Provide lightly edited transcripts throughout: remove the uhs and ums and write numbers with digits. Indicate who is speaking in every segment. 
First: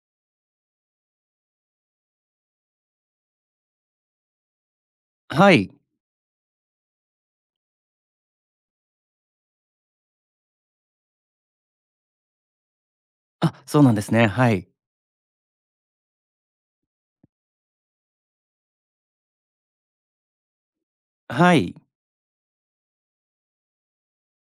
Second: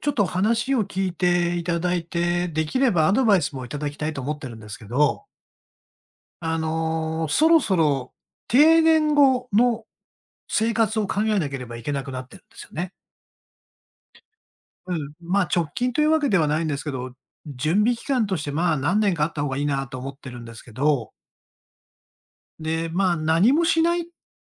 Speaker 1: ちょっと話を聞いていただいて、できればアドバイスもいただきたいと思ってるんですけど、
Speaker 2: はい。
Speaker 1: そろそろ定年後の生活を考えなければいけなくなってるんですよね。
Speaker 2: あ、そうなんですね。はい。
Speaker 1: うん。まあ、直近というわけではないんですけど、準備期間としてまあ何年かあった方がいいなと思ってるんですけど、
Speaker 2: はい。
Speaker 1: で、まあ何もしないっ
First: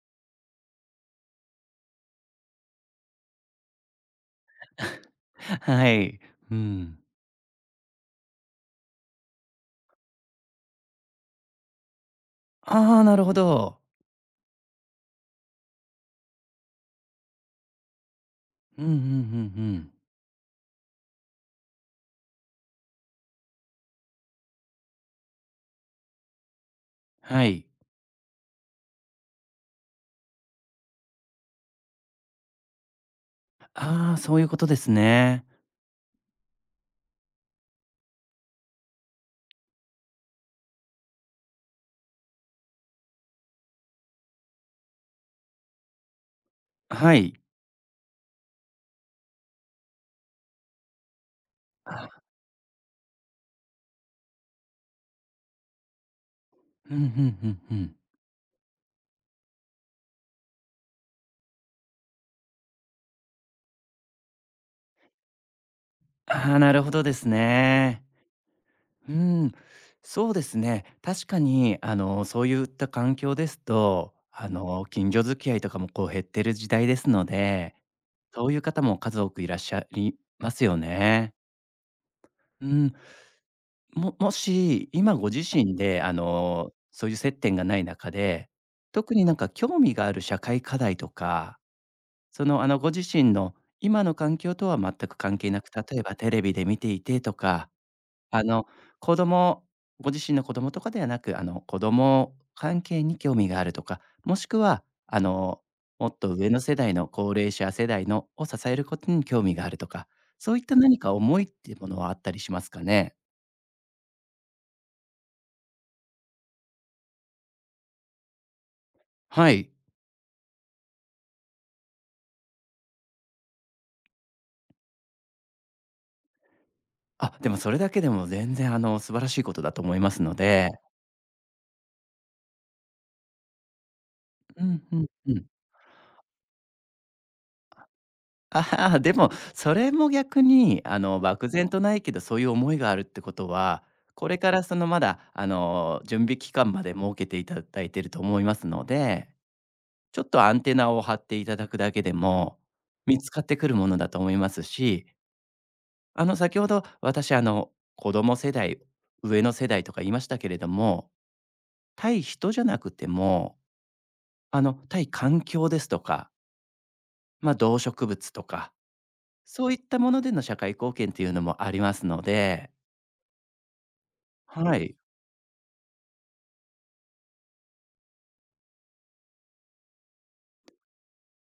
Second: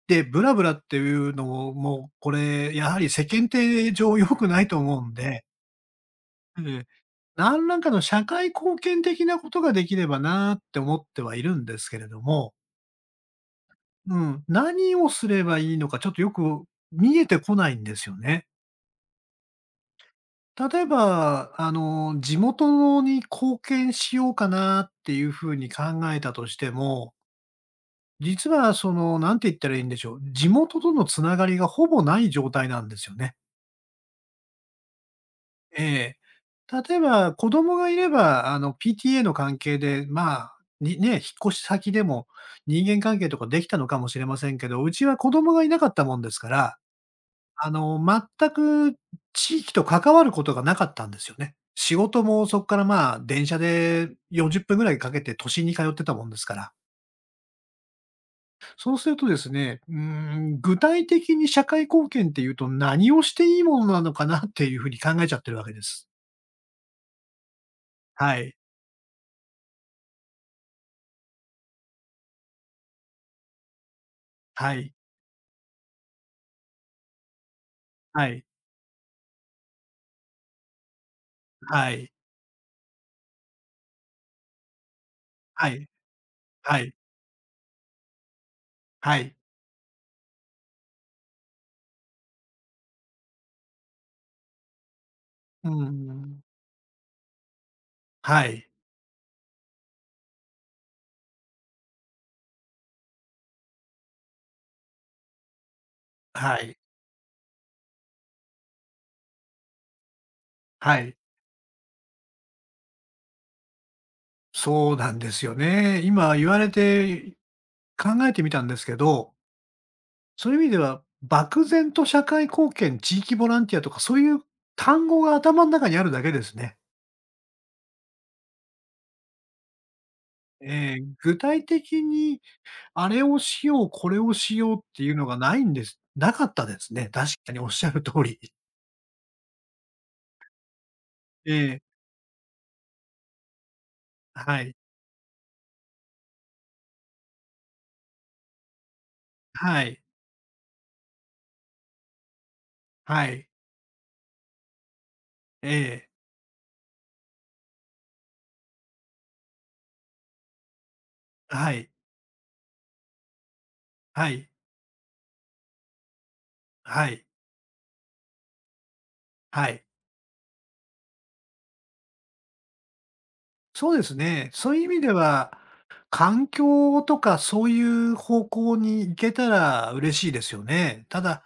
Speaker 1: てブラブラっていうのも、もうこれやはり世間体上良くないと思うんで、
Speaker 2: はい。う
Speaker 1: ええ、
Speaker 2: ん。
Speaker 1: 何らかの社会貢献的なことができればなって思ってはいるんですけれども、
Speaker 2: ああ、なるほど。
Speaker 1: うん、何をすればいいのかちょっとよく見えてこないんですよね。
Speaker 2: うんうんうんうん。
Speaker 1: 例えば、地元に貢献しようかなっていうふうに考えたとしても、
Speaker 2: はい。
Speaker 1: 実はその、なんて言ったらいいんでしょう、地元とのつながりがほぼない状態なんですよね。
Speaker 2: ああ、そういうことですね。
Speaker 1: ええ。例えば、子供がいれば、PTA の関係で、まあ、にね、引っ越し先でも人間関係とかできたのかもしれませんけど、うちは子供がいなかったもんですから、
Speaker 2: はい。
Speaker 1: あの、全く地域と関わることがなかったんですよね。仕事もそこから、まあ、電車で40分ぐらいかけて都心に通ってたもんですから。
Speaker 2: うんうんうんうん。
Speaker 1: そうするとですね、具体的に社会貢献っていうと何をしていいものなのかなっていうふうに考えちゃってるわけです。
Speaker 2: ああ、なるほどですね。
Speaker 1: はい。
Speaker 2: うん。そうですね。確かに、そういった環境ですと、
Speaker 1: はい。
Speaker 2: 近所付き合いとかも、こう、減ってる時代ですので、
Speaker 1: はい。
Speaker 2: そういう方も数多くいらっしゃりますよね。
Speaker 1: はい。
Speaker 2: うん。もし、今ご自
Speaker 1: は
Speaker 2: 身
Speaker 1: い。
Speaker 2: で、
Speaker 1: はい。
Speaker 2: そういう接点がない中で、特
Speaker 1: は
Speaker 2: にな
Speaker 1: い。
Speaker 2: んか興味がある社会課題とか、ご自身の今の環境とは全く関係な
Speaker 1: うー
Speaker 2: く、例えばテ
Speaker 1: ん。
Speaker 2: レビで見ていてとか、あ
Speaker 1: は
Speaker 2: の、
Speaker 1: い。
Speaker 2: 子供ご自身の子供とかではなく、子供関係に興味があるとか、もしくは、もっと上
Speaker 1: は
Speaker 2: の世
Speaker 1: い。
Speaker 2: 代の高齢者世代のを支えることに興味があるとか、そういった
Speaker 1: は
Speaker 2: 何か
Speaker 1: い。
Speaker 2: 思いっていうものはあったりしますかね？
Speaker 1: そうなんですよね。今言われて、考えてみたんですけど、
Speaker 2: はい。
Speaker 1: そういう意味では、漠然と社会貢献、地域ボランティアとかそういう単語が頭ん中にあるだけですね。
Speaker 2: あ、でもそれだけでも全然素晴らしいことだと思いますので。
Speaker 1: ええ、具体的にあれをしよう、これをし
Speaker 2: う
Speaker 1: ようっ
Speaker 2: んう
Speaker 1: て
Speaker 2: ん
Speaker 1: いうの
Speaker 2: う
Speaker 1: が
Speaker 2: ん。
Speaker 1: ないんです。なかったですね。確かにおっしゃる通り。
Speaker 2: ああ、でも、それも逆に漠
Speaker 1: え
Speaker 2: 然
Speaker 1: え、
Speaker 2: とないけど、そういう思いがあるってことは、これか
Speaker 1: は
Speaker 2: ら
Speaker 1: い。
Speaker 2: そのまだ準備期間まで設けていただいてると思いますので、
Speaker 1: はい。
Speaker 2: ちょっとアンテナを張っていただくだけでも、見
Speaker 1: は
Speaker 2: つかっ
Speaker 1: い。
Speaker 2: てくるものだと思いますし、
Speaker 1: ええ、
Speaker 2: 先ほど私子供世代、上の世代とか言いましたけれども、
Speaker 1: はい。
Speaker 2: 対人じゃなくても
Speaker 1: はい。
Speaker 2: 対環境ですとか、
Speaker 1: はい。
Speaker 2: まあ、動植物とか、
Speaker 1: は
Speaker 2: そういっ
Speaker 1: い。
Speaker 2: たものでの社会貢献っていうのもありますので、
Speaker 1: そうですね。そう
Speaker 2: は
Speaker 1: いう意
Speaker 2: い。
Speaker 1: 味では、環境とかそういう方向に行けたら嬉しいですよね。ただ、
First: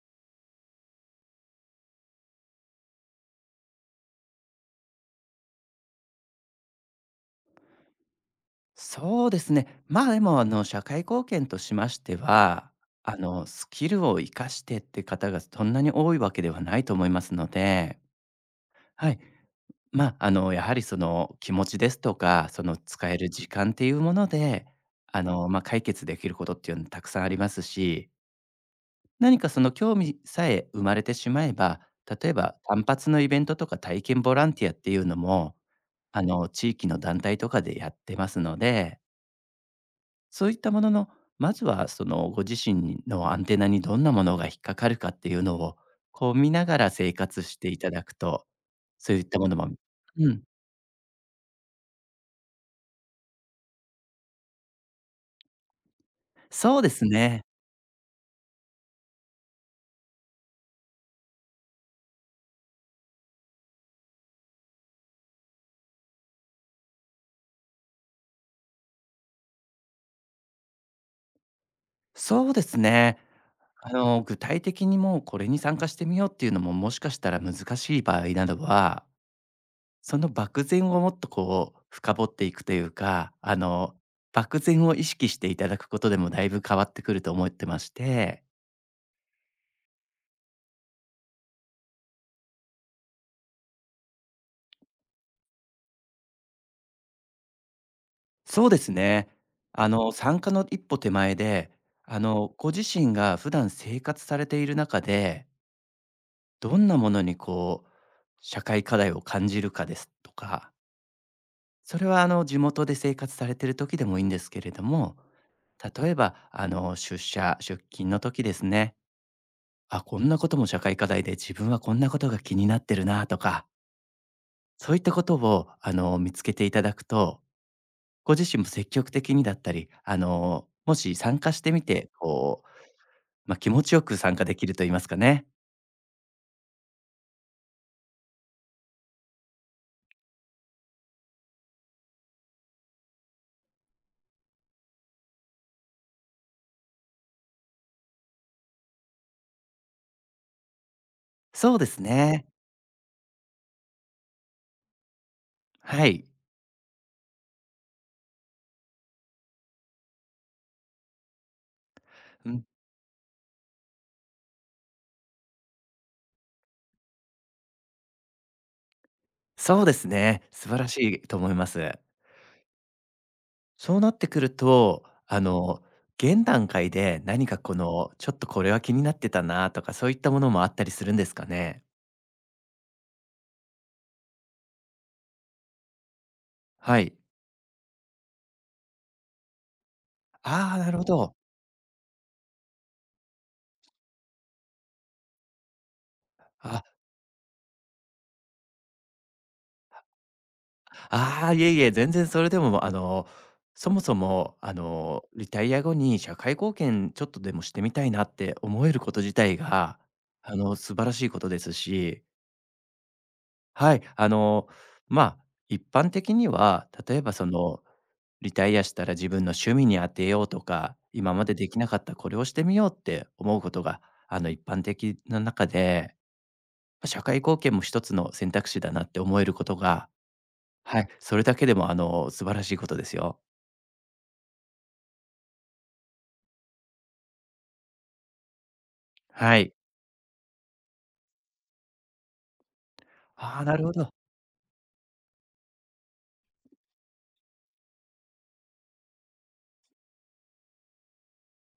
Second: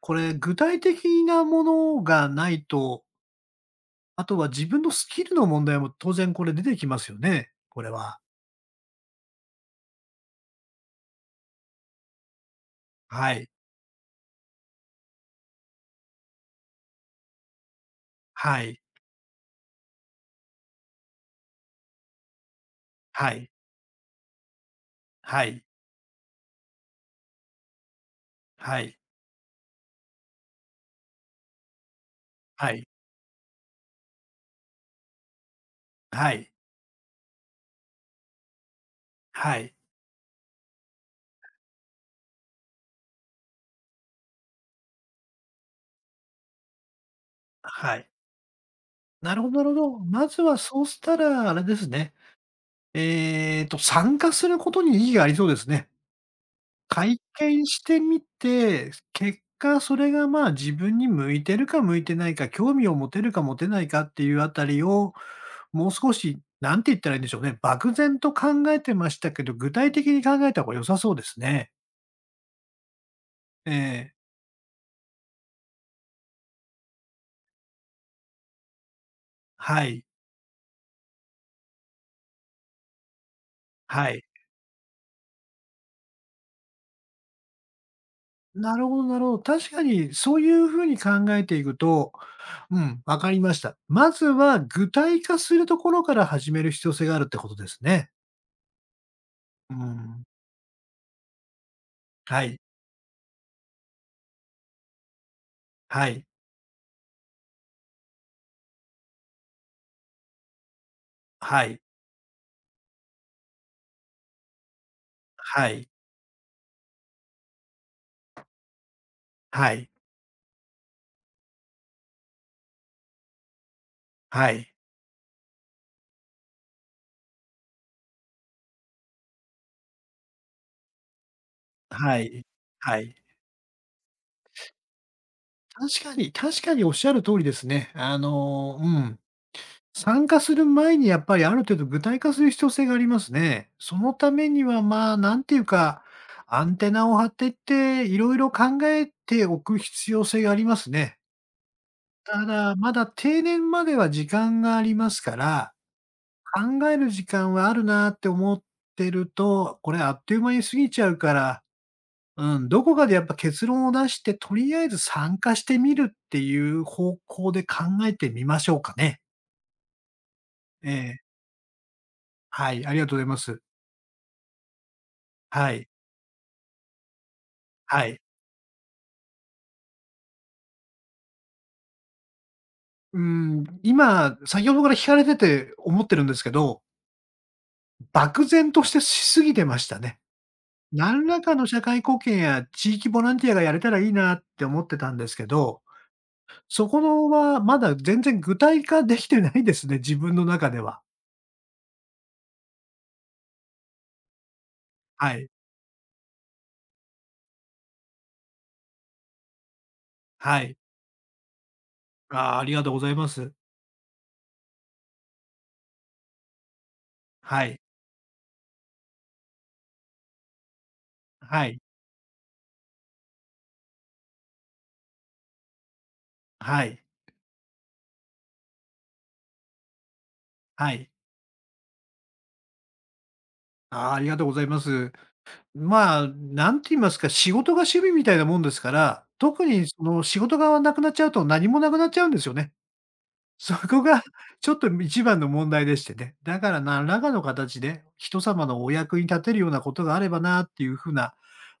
Speaker 1: これ具体的なものがないと、あとは自分のスキルの問題も当然これ出てきますよね、これは。
Speaker 2: そうですね。まあ、でも、社会貢献としましては、
Speaker 1: はい。
Speaker 2: スキルを生かしてって方がそんなに多いわけではないと思いますので、
Speaker 1: はい。
Speaker 2: はい。やはりその気持ちですとか、その使え
Speaker 1: は
Speaker 2: る時
Speaker 1: い。
Speaker 2: 間っていうもので、
Speaker 1: はい。
Speaker 2: 解決できることっていうのたくさんありますし、
Speaker 1: は
Speaker 2: 何かその興味さえ生まれてしまえば、例えば単
Speaker 1: い。
Speaker 2: 発のイベントとか体験ボランティアっていうのも、
Speaker 1: はい。はい。
Speaker 2: 地域の団体とかでやってますので、
Speaker 1: はい。
Speaker 2: そういったものの、まずはそのご自身のアンテナにどんなものが引っかかるかっていうのを、こう見ながら生活していた
Speaker 1: は
Speaker 2: だ
Speaker 1: い。
Speaker 2: くと、そういっ
Speaker 1: な
Speaker 2: た
Speaker 1: る
Speaker 2: も
Speaker 1: ほど
Speaker 2: の
Speaker 1: なる
Speaker 2: も、
Speaker 1: ほど。ま
Speaker 2: う
Speaker 1: ず
Speaker 2: ん、
Speaker 1: はそうしたらあれですね。参加することに意義がありそうですね。
Speaker 2: そうです
Speaker 1: 会
Speaker 2: ね。
Speaker 1: 見してみて、結果それが、まあ、自分に向いてるか向いてないか、興味を持てるか持てないかっていうあたりを、もう少し、なんて言ったらいいんでしょうね、漠然と考えてましたけど、具体的に考えた方が良さそうですね。
Speaker 2: そうですね。
Speaker 1: ええ、
Speaker 2: 具体的にもうこれに参加してみようっていうのも、もしかしたら難しい場合などは
Speaker 1: はい、
Speaker 2: その漠然をもっとこう深掘っていくというか、
Speaker 1: はい。
Speaker 2: 漠然を意識していただくことでもだいぶ変わってくると思ってまして、
Speaker 1: なるほどなるほど。確かにそういうふうに考えていくと、うん、わかりました。まずは具体化するところから始める必要性があるってことですね。
Speaker 2: そうですね。
Speaker 1: うん。
Speaker 2: 参加の一歩手前で、
Speaker 1: はい、
Speaker 2: ご自身が普段生活されている中で、
Speaker 1: はい、
Speaker 2: どんなものにこう、社会課題を感じるかですとか、
Speaker 1: はい、
Speaker 2: それは地元で生活されている時でもいいんですけれども、
Speaker 1: はい。
Speaker 2: 例えば、出社、出勤の時ですね。
Speaker 1: はい。
Speaker 2: あ、こんなことも社会課題で自分はこんなことが気になってるなとか、
Speaker 1: はい。
Speaker 2: そういったことを見つけていただくと、ご自身も積極的にだったり、もし参加してみて、
Speaker 1: はい。
Speaker 2: こう、
Speaker 1: はい。
Speaker 2: まあ、気持ちよく参加できると言いますかね。
Speaker 1: 確かに確かにおっしゃる通りですね。うん。参加する前にやっぱりある程度具体化する必要性がありますね。そのためには、まあ、なんていうか、アンテナを張っていって、いろいろ考えておく必要性がありますね。
Speaker 2: そうです
Speaker 1: た
Speaker 2: ね。
Speaker 1: だ、まだ定年までは時間がありますから、
Speaker 2: はい。
Speaker 1: 考える時間はあるなって思ってると、これあっという間に過ぎちゃうから、
Speaker 2: う
Speaker 1: う
Speaker 2: ん、
Speaker 1: ん、どこかでやっぱ結論を出して、とりあえず参加してみるっていう方向で考えてみましょうかね。
Speaker 2: そうですね。素晴ら
Speaker 1: え
Speaker 2: し
Speaker 1: え。
Speaker 2: いと思います。
Speaker 1: はい、ありがとうございます。
Speaker 2: そうなってくると、
Speaker 1: はい、
Speaker 2: 現段階で何かこ
Speaker 1: は
Speaker 2: の、
Speaker 1: い。
Speaker 2: ちょっとこれは気になってたなとか、そういったものもあったりするんですかね？
Speaker 1: うーん、今、先ほどから聞かれてて思ってるんですけど、
Speaker 2: はい。
Speaker 1: 漠然としてしすぎてましたね。
Speaker 2: ああ、なるほ
Speaker 1: 何
Speaker 2: ど。
Speaker 1: らかの社会貢献や地域ボランティアがやれたらいいなって思ってたんですけど、
Speaker 2: あ、
Speaker 1: そこのはまだ全然具体化できてないですね、自分の中では。
Speaker 2: ああ、いえいえ、全然それでも、そもそも、
Speaker 1: はい、
Speaker 2: リタイア後に社会貢献ちょっとでもしてみたいなって思えること自体が、
Speaker 1: はい。
Speaker 2: 素晴らしいことですし、
Speaker 1: ああ、ありがとうございます。
Speaker 2: はい、まあ、一般的には、例えばそ
Speaker 1: はい。
Speaker 2: の、リタイアしたら自分の趣味に当てようとか、今まで
Speaker 1: は
Speaker 2: でき
Speaker 1: い。
Speaker 2: なかったこれをしてみようって思うことが、一般的な中で、
Speaker 1: はい。
Speaker 2: まあ社会貢献も一つの選択肢だなって思えることが、
Speaker 1: は
Speaker 2: はい、
Speaker 1: い。
Speaker 2: それだけでも、素晴らしいことですよ。
Speaker 1: ああ、ありがとうございます。まあ、なんて言いますか、仕事が趣味みたいなもんですから、
Speaker 2: は
Speaker 1: 特
Speaker 2: い。
Speaker 1: にその仕事がなくなっちゃうと何もなくなっちゃうんですよね。
Speaker 2: ああ、
Speaker 1: そ
Speaker 2: なるほ
Speaker 1: こ
Speaker 2: ど。
Speaker 1: がちょっと一番の問題でしてね。だから何らかの形で人様のお役に立てるようなことがあればなっていう風な、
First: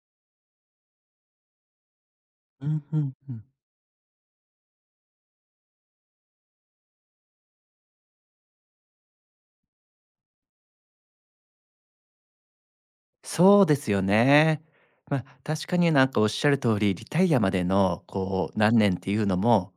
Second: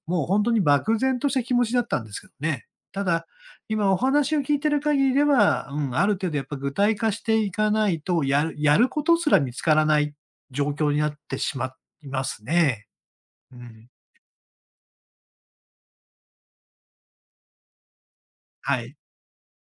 Speaker 1: もう本当に漠然とした気持ちだったんですけどね。
Speaker 2: うん、う
Speaker 1: た
Speaker 2: ん
Speaker 1: だ、
Speaker 2: うん。
Speaker 1: 今お話を聞いてる限りでは、うん、ある程度やっぱ具体化していかないと、やることすら見つからない状況になってしまいますね。う
Speaker 2: そうで
Speaker 1: ん。
Speaker 2: すよね。まあ、確かになんかおっしゃる通り、リタイアまでのこう何
Speaker 1: は
Speaker 2: 年
Speaker 1: い。
Speaker 2: っていうのも、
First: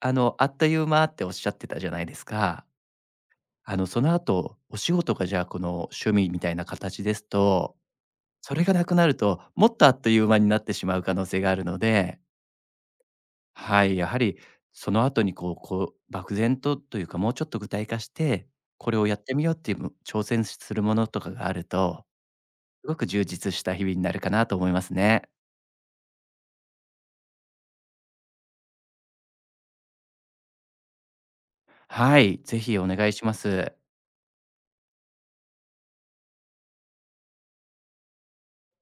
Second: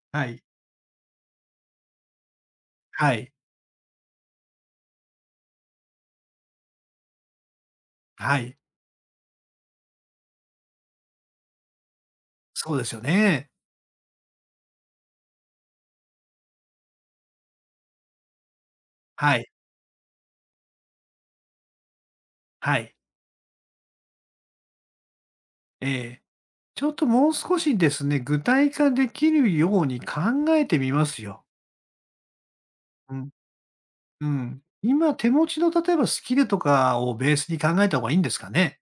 Speaker 1: はい。
Speaker 2: あっという間っておっしゃってたじゃないですか。
Speaker 1: はい。
Speaker 2: その後、お仕事がじゃあこの趣味みたいな形ですと、
Speaker 1: は
Speaker 2: そ
Speaker 1: い。
Speaker 2: れがなくなると、もっとあっという間になってしまう可能性があるので、
Speaker 1: そうですよね。
Speaker 2: はい、やはりその後にこう漠然とというか、もうちょっと具体化して、これをやって
Speaker 1: は
Speaker 2: み
Speaker 1: い。
Speaker 2: ようっていう挑戦するものとかがあると
Speaker 1: は
Speaker 2: す
Speaker 1: い。
Speaker 2: ごく充実した日々になるかなと思いますね。
Speaker 1: ええ。ちょっともう少しですね、具体化できるように考えてみますよ。
Speaker 2: はい、ぜひお願い
Speaker 1: う
Speaker 2: し
Speaker 1: ん。
Speaker 2: ます。
Speaker 1: うん。今、手持ちの例えばスキルとかをベースに考えた方がいいんですかね？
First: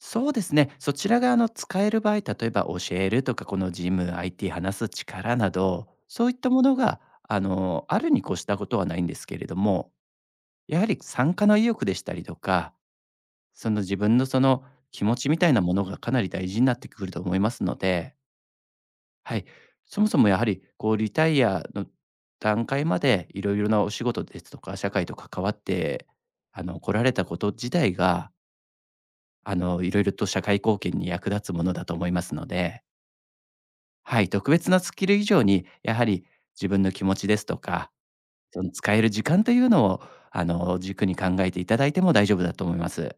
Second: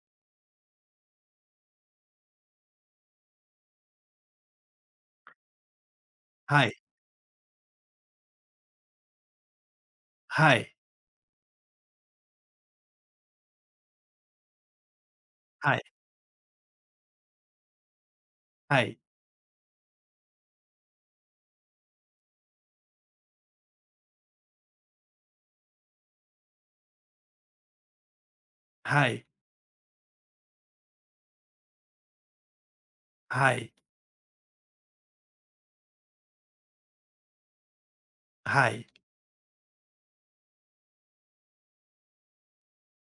Speaker 2: そうですね、そちら側の使える場合、例えば教えるとか、このジム、IT 話す力など、そういったも
Speaker 1: はい。
Speaker 2: のが、あるに越したことはないんですけれども、
Speaker 1: はい。
Speaker 2: やはり参加の意欲でしたりとか、その自分の気持ちみたいなも
Speaker 1: は
Speaker 2: の
Speaker 1: い。
Speaker 2: がかなり大事になってくると思いますので、
Speaker 1: はい。
Speaker 2: はい。そもそもやはり、こう、リタイアの段階までいろいろなお仕事ですとか、社会と関わって、来られたこと自体が、
Speaker 1: はい。
Speaker 2: いろいろと社会貢献に役立つものだと思いますので、
Speaker 1: はい。
Speaker 2: はい、特別なスキル以上に、やはり自分の気持ちですとか、そ
Speaker 1: は
Speaker 2: の
Speaker 1: い。
Speaker 2: 使える時間というのを、軸に考えていただいても大丈夫だと思います。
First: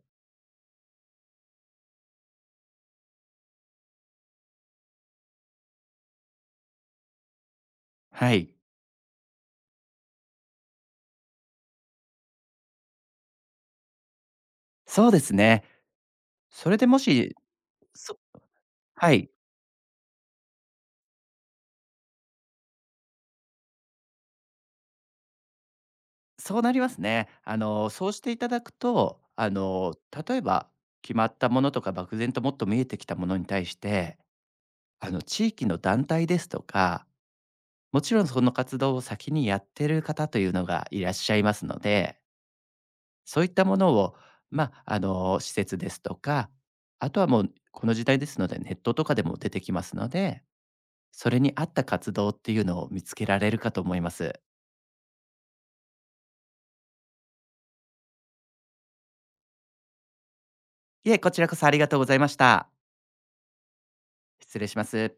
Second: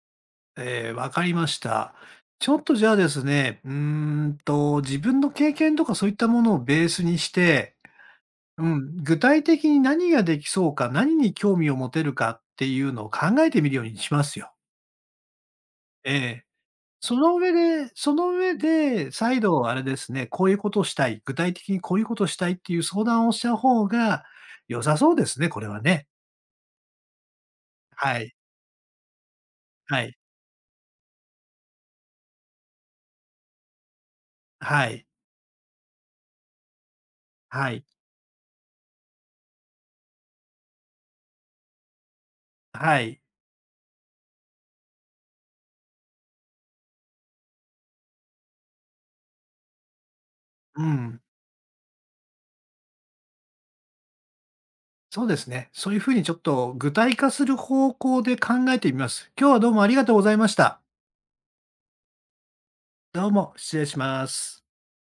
Speaker 1: えーわかりました。ちょっとじゃあですね、うーんと、自分の経験とかそういったものをベースにして、
Speaker 2: はい。
Speaker 1: うん、具体的に何ができそうか、何に興味を持てるかっていうのを考えてみるようにしますよ。
Speaker 2: そうですね。
Speaker 1: ええ。
Speaker 2: それでも
Speaker 1: その
Speaker 2: し、
Speaker 1: 上でそ
Speaker 2: そ
Speaker 1: の上で、
Speaker 2: はい。
Speaker 1: 再度あれですね、こういうことをしたい、具体的にこういうことをしたいっていう相談をした方が良さそうですね、これはね。
Speaker 2: そうなりますね。そう
Speaker 1: は
Speaker 2: して
Speaker 1: い。
Speaker 2: いただくと、
Speaker 1: はい。
Speaker 2: 例えば決まったものとか漠然ともっと見えてきたものに対して、
Speaker 1: はい。
Speaker 2: 地域の団体ですとか、
Speaker 1: はい。
Speaker 2: もちろんその活動を先にやってる方というのがいらっしゃいますので、
Speaker 1: はい。
Speaker 2: そういったものを、施設ですとか、あとはもうこの時代ですのでネットとかでも出てきますので、
Speaker 1: うん。
Speaker 2: それに合った活動っていうのを見つけられるかと思います。
Speaker 1: そうですね。そういうふうにちょっと具体化する方向で考えてみます。今日はどうもありがとうございました。
Speaker 2: いえ、こちらこそありがとうございました。
Speaker 1: どうも、失礼しま
Speaker 2: 失
Speaker 1: す。
Speaker 2: 礼します。